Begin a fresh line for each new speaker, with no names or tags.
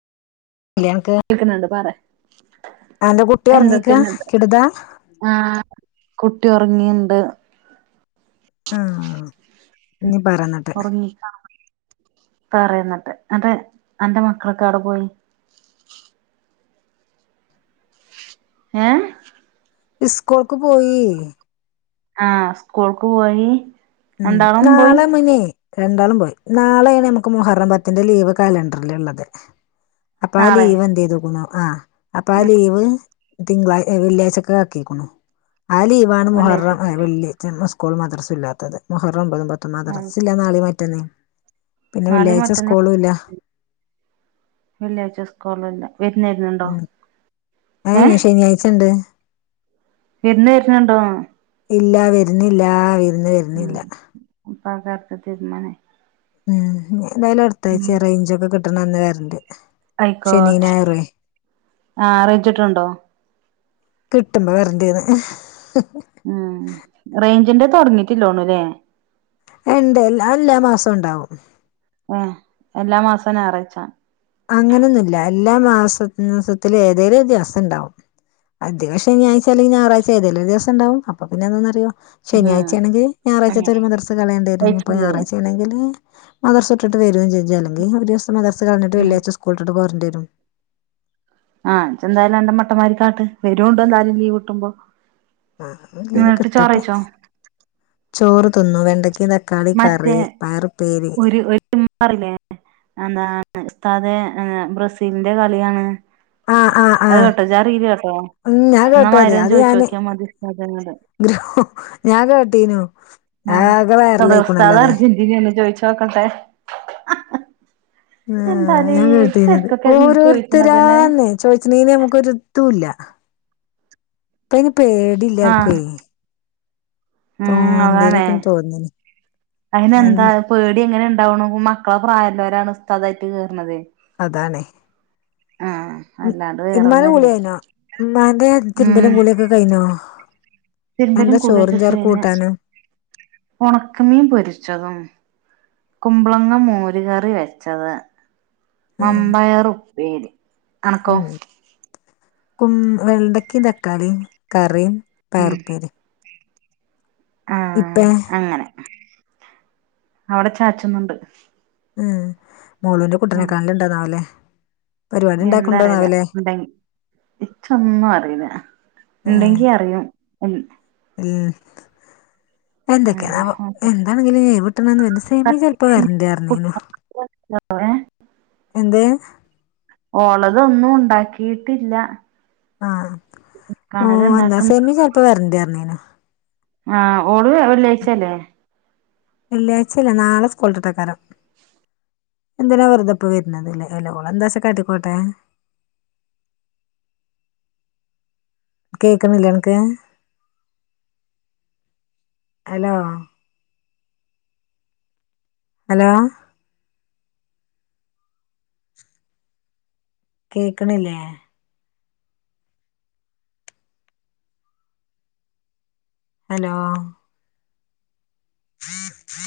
ഇല്ലേ അനക്ക്
കേൾക്കുന്ന്ണ്ട് പറേ
അന്റെ കുട്ടി ഒറങ്ങ്യക്കാ ക്ട്താ
ആഹ് കുട്ടി ഒറങ്ങിന്ണ്ട്.
ആഹ് ഞ്ഞ് പറന്നട്ട്.
പറയ ന്നിട്ട് അതേ അന്റെ മക്കളൊക്കൊടെ പോയി ഏ
ഈസ്കൂൾക്ക് പോയി
ആ സ്കൂൾക്ക് പോയി
ഉം
രണ്ടാളും പോയി
നാളെ മനെ രണ്ടാളും പോയി നാളെയാണ് നമ്മക്ക് മു ഹറം പത്തിന്റെ ലീവ് കലണ്ടറൽ ഉള്ളത് അപ്പാ
നാളെ
ലീവ് എന്തുചെയ്തക്കുന്നു ആ
ഉം
അപ്പാലീവ് തിങ്കളാഴ് വെള്ളിയാഴ്ചക്കെ ആക്കിക്കണു, ആ ലീവാണ് മുഹറം
വെള്ളിയാഴ്ചത്തേക്ക്
വെള്ളി ക്കൂൾ മദ്രസുല്ലാത്തത്, മുഹറം ഒമ്പതും പത്തും മദ്രസ ഇല്ല നാളീം മറ്റന്നേ
നാളേം മറ്റന്ന വെള്ളിയാഴ്ച സ്കൂ ളില്ല. വിരുന്ന് വരുന്നുണ്ടോ
ഏ യെ
ഏഹ്
ശനിയാഴ്ച ഉണ്ട്
വിരുന്ന് വരണണ്ടോന്ന്
ഇല്ല വരുന്നില്ല വിരുന്ന് വരുന്നില്ല
പകാര്യത്തിൽ തീരുമാനായി.
ഉം എന്തായാലും
ഉം
അടുത്താഴ്ച റേഞ്ചൊക്കെ കിട്ടണ അന്ന് വരണ്ട് ശനി
ആയിക്കോട്ടെ
ഞായറുവേ
ആ അറിയിച്ചിട്ടുണ്ടോ
കിട്ടുമ്പോ വരണ്ട് ന്ന്
ഉം റേഞ്ചിന്റെ തുടങ്ങിട്ടില്ലോണു അല്ലേ
എ ണ്ട് അതെല്ലാ മാസും ഉണ്ടാവും
ഏ എല്ലാ മാസവും ഞായറാഴ്ചാ
അങ്ങനെയൊന്നുല്ല എല്ലാ മാസ മാസത്തിലും ഏതെങ്കിലും ഒരുദിവസം ഉണ്ടാവും അധികം ശനിയാഴ്ച അല്ലെങ്കിൽ ഞായറാഴ്ച ഏതെലൊരു ദിവസം ഉണ്ടാവും, അപ്പൊ പിന്നെ എന്താന്നറിയോ
ആഹ്
ശനിയാഴ്ച ആണെങ്കി ഞായറാഴ്ചത്തെ
അങ്ങനെ
ഒരു മദർസ കളയണ്ടിവരും ഇനിപ്പോ
കഴിച്ചില്ലേ
ഞായറാഴ്ച ആണെങ്കില് മദർസ വിട്ടിട്ട് വരും ചെജ്ജ അല്ലങ്കിൽ ഒരു ദിവസം മദർസ് കളഞ്ഞിട്ട്
ആഹ്
വെള്ളിയാഴ്ച സ്കൂൾ വിട്ടിട്ട് പോരാണ്ടിയരും.
ആഹ് ഇജ്ന്തായാലും അന്റെ മട്ടമാരികാട്ട് വരോണ്ടു എന്തായാലും ലീവ് കിട്ടുമ്പോ
ആ ലീവ്
എന്നിട്ട്
കിട്ടട്ടെ,
ചോറയിച്ചോ
ചോറ് തിന്നു വെണ്ടക്കയും തക്ക
മറ്റേ ഒരു ഒരുമ്മ പറില്ലേ എന്താണ് ഉസ്താതെ ഏ ബ്രസീലിന്റെ കളിയാണ്
ആ ആ ആ
അത് കേട്ടോ ജാ റീല് കേട്ടോ
ഉം ഞാൻ കേട്ടു
എന്നമാതിരി ഒന്ന് ചോദിച്ചു നോക്കിയാൽ മതി ഉസ്താദിനോട്
ഗ്ര ഞാൻ കേട്ടീനു ആകെ വൈറലായിക്കണല്ലോ
സെദാറുസ്താദ്
അത്
അർജന്റീനയാണ് ചോയിച്ചു നോക്കട്ടെ ഹഹ
ഉം ആ ഞാൻ കേട്ടുന്നത്
ശരിക്കൊക്കെ ചോയിക്കണതന്നെ
ഓരോരുത്തരാന്നെ ചോദിച്ചെണെ ന് നമുക്കൊരിതുല്ല. പ്പാതിന്
ആഹ്
പേടില്ലാർക്കും തോന്തലൊക്ക തോന്നന്ന
അതിനന്താ പേടി എങ്ങനെ ഉണ്ടാവുണു മക്കളെ പ്രായല്ലൊരാണ് ഉസ്താദായിട്ട് കേറണത്.
അതണേ
ആഹ് അല്ലാണ്ട്
ഇമ്മാന്റെ കുളി
വേറൊന്നല്ലേ
കഴിഞ്ഞോ മ്മാന്റെ
ഉം
തിരുമ്പലും കുളിയൊക്കെ കഴിഞ്ഞോ
തിരുമ്പലും
എന്താ
കുളി
ചോറും
ഒക്കെ
ചേർക്ക്
കയിഞ്ഞ്
കൂട്ടാനും
ഉണക്കമീൻ പൊരിച്ചതും കുമ്പ്ളങ്ങ മോര് കറി വെച്ചത്
ആഹ്
മമ്പയറും പ്പേരി അണക്കോ
ഉം വെണ്ടക്കിം തക്കാളിയും കറിയും പയറുപ്പേരി
ആഹ അങ്ങനെ അവിടെ ചാച്ചന്നണ്ട്
ഉം മോളുന്റെ കുട്ടനെക്കാണൽ ഉണ്ടോന്നാവല്ലേ
എന്ത അറിയില്ല ഉണ്ടെങ്കി ഇച്ചൊന്നും അറില ഉണ്ടെങ്കി അറിയും
ഉം എന്തൊക്കെയാണാവം എന്താണെങ്കിലും ഇനി ഒഴിവ് കിട്ടണന്ന് സെമി ചെലപ്പോ വരണ്ട്പറഞ്ഞീനു.
ഏ
എന്ത്
ഓളതൊന്നും ഉണ്ടാക്കിയിട്ടില്ല
ആഹ
കണല്
എന്താ
ഇണ്ടാക്കുന്ന
സേമ ചെിലപ്പോ വരണ്ടരുന്നന
ആഹ ഓടു വള്ളഴിച്ചല്ലേ
വെള്ളിയാഴ്ച്ചല്ല നാളെ സ്കൂളട്ടട്ടക്കാരം എന്തിനാ വെറുതെപ്പ വരുന്നുന്നത്ല്ലേ അല്ലോള എന്താച്ചാ കാട്ടിക്കോട്ടെ കേക്കുന്നില്ലനക്ക് അല്ലാ ഹലോ കേക്കണില്ലേ ഹലോ ീ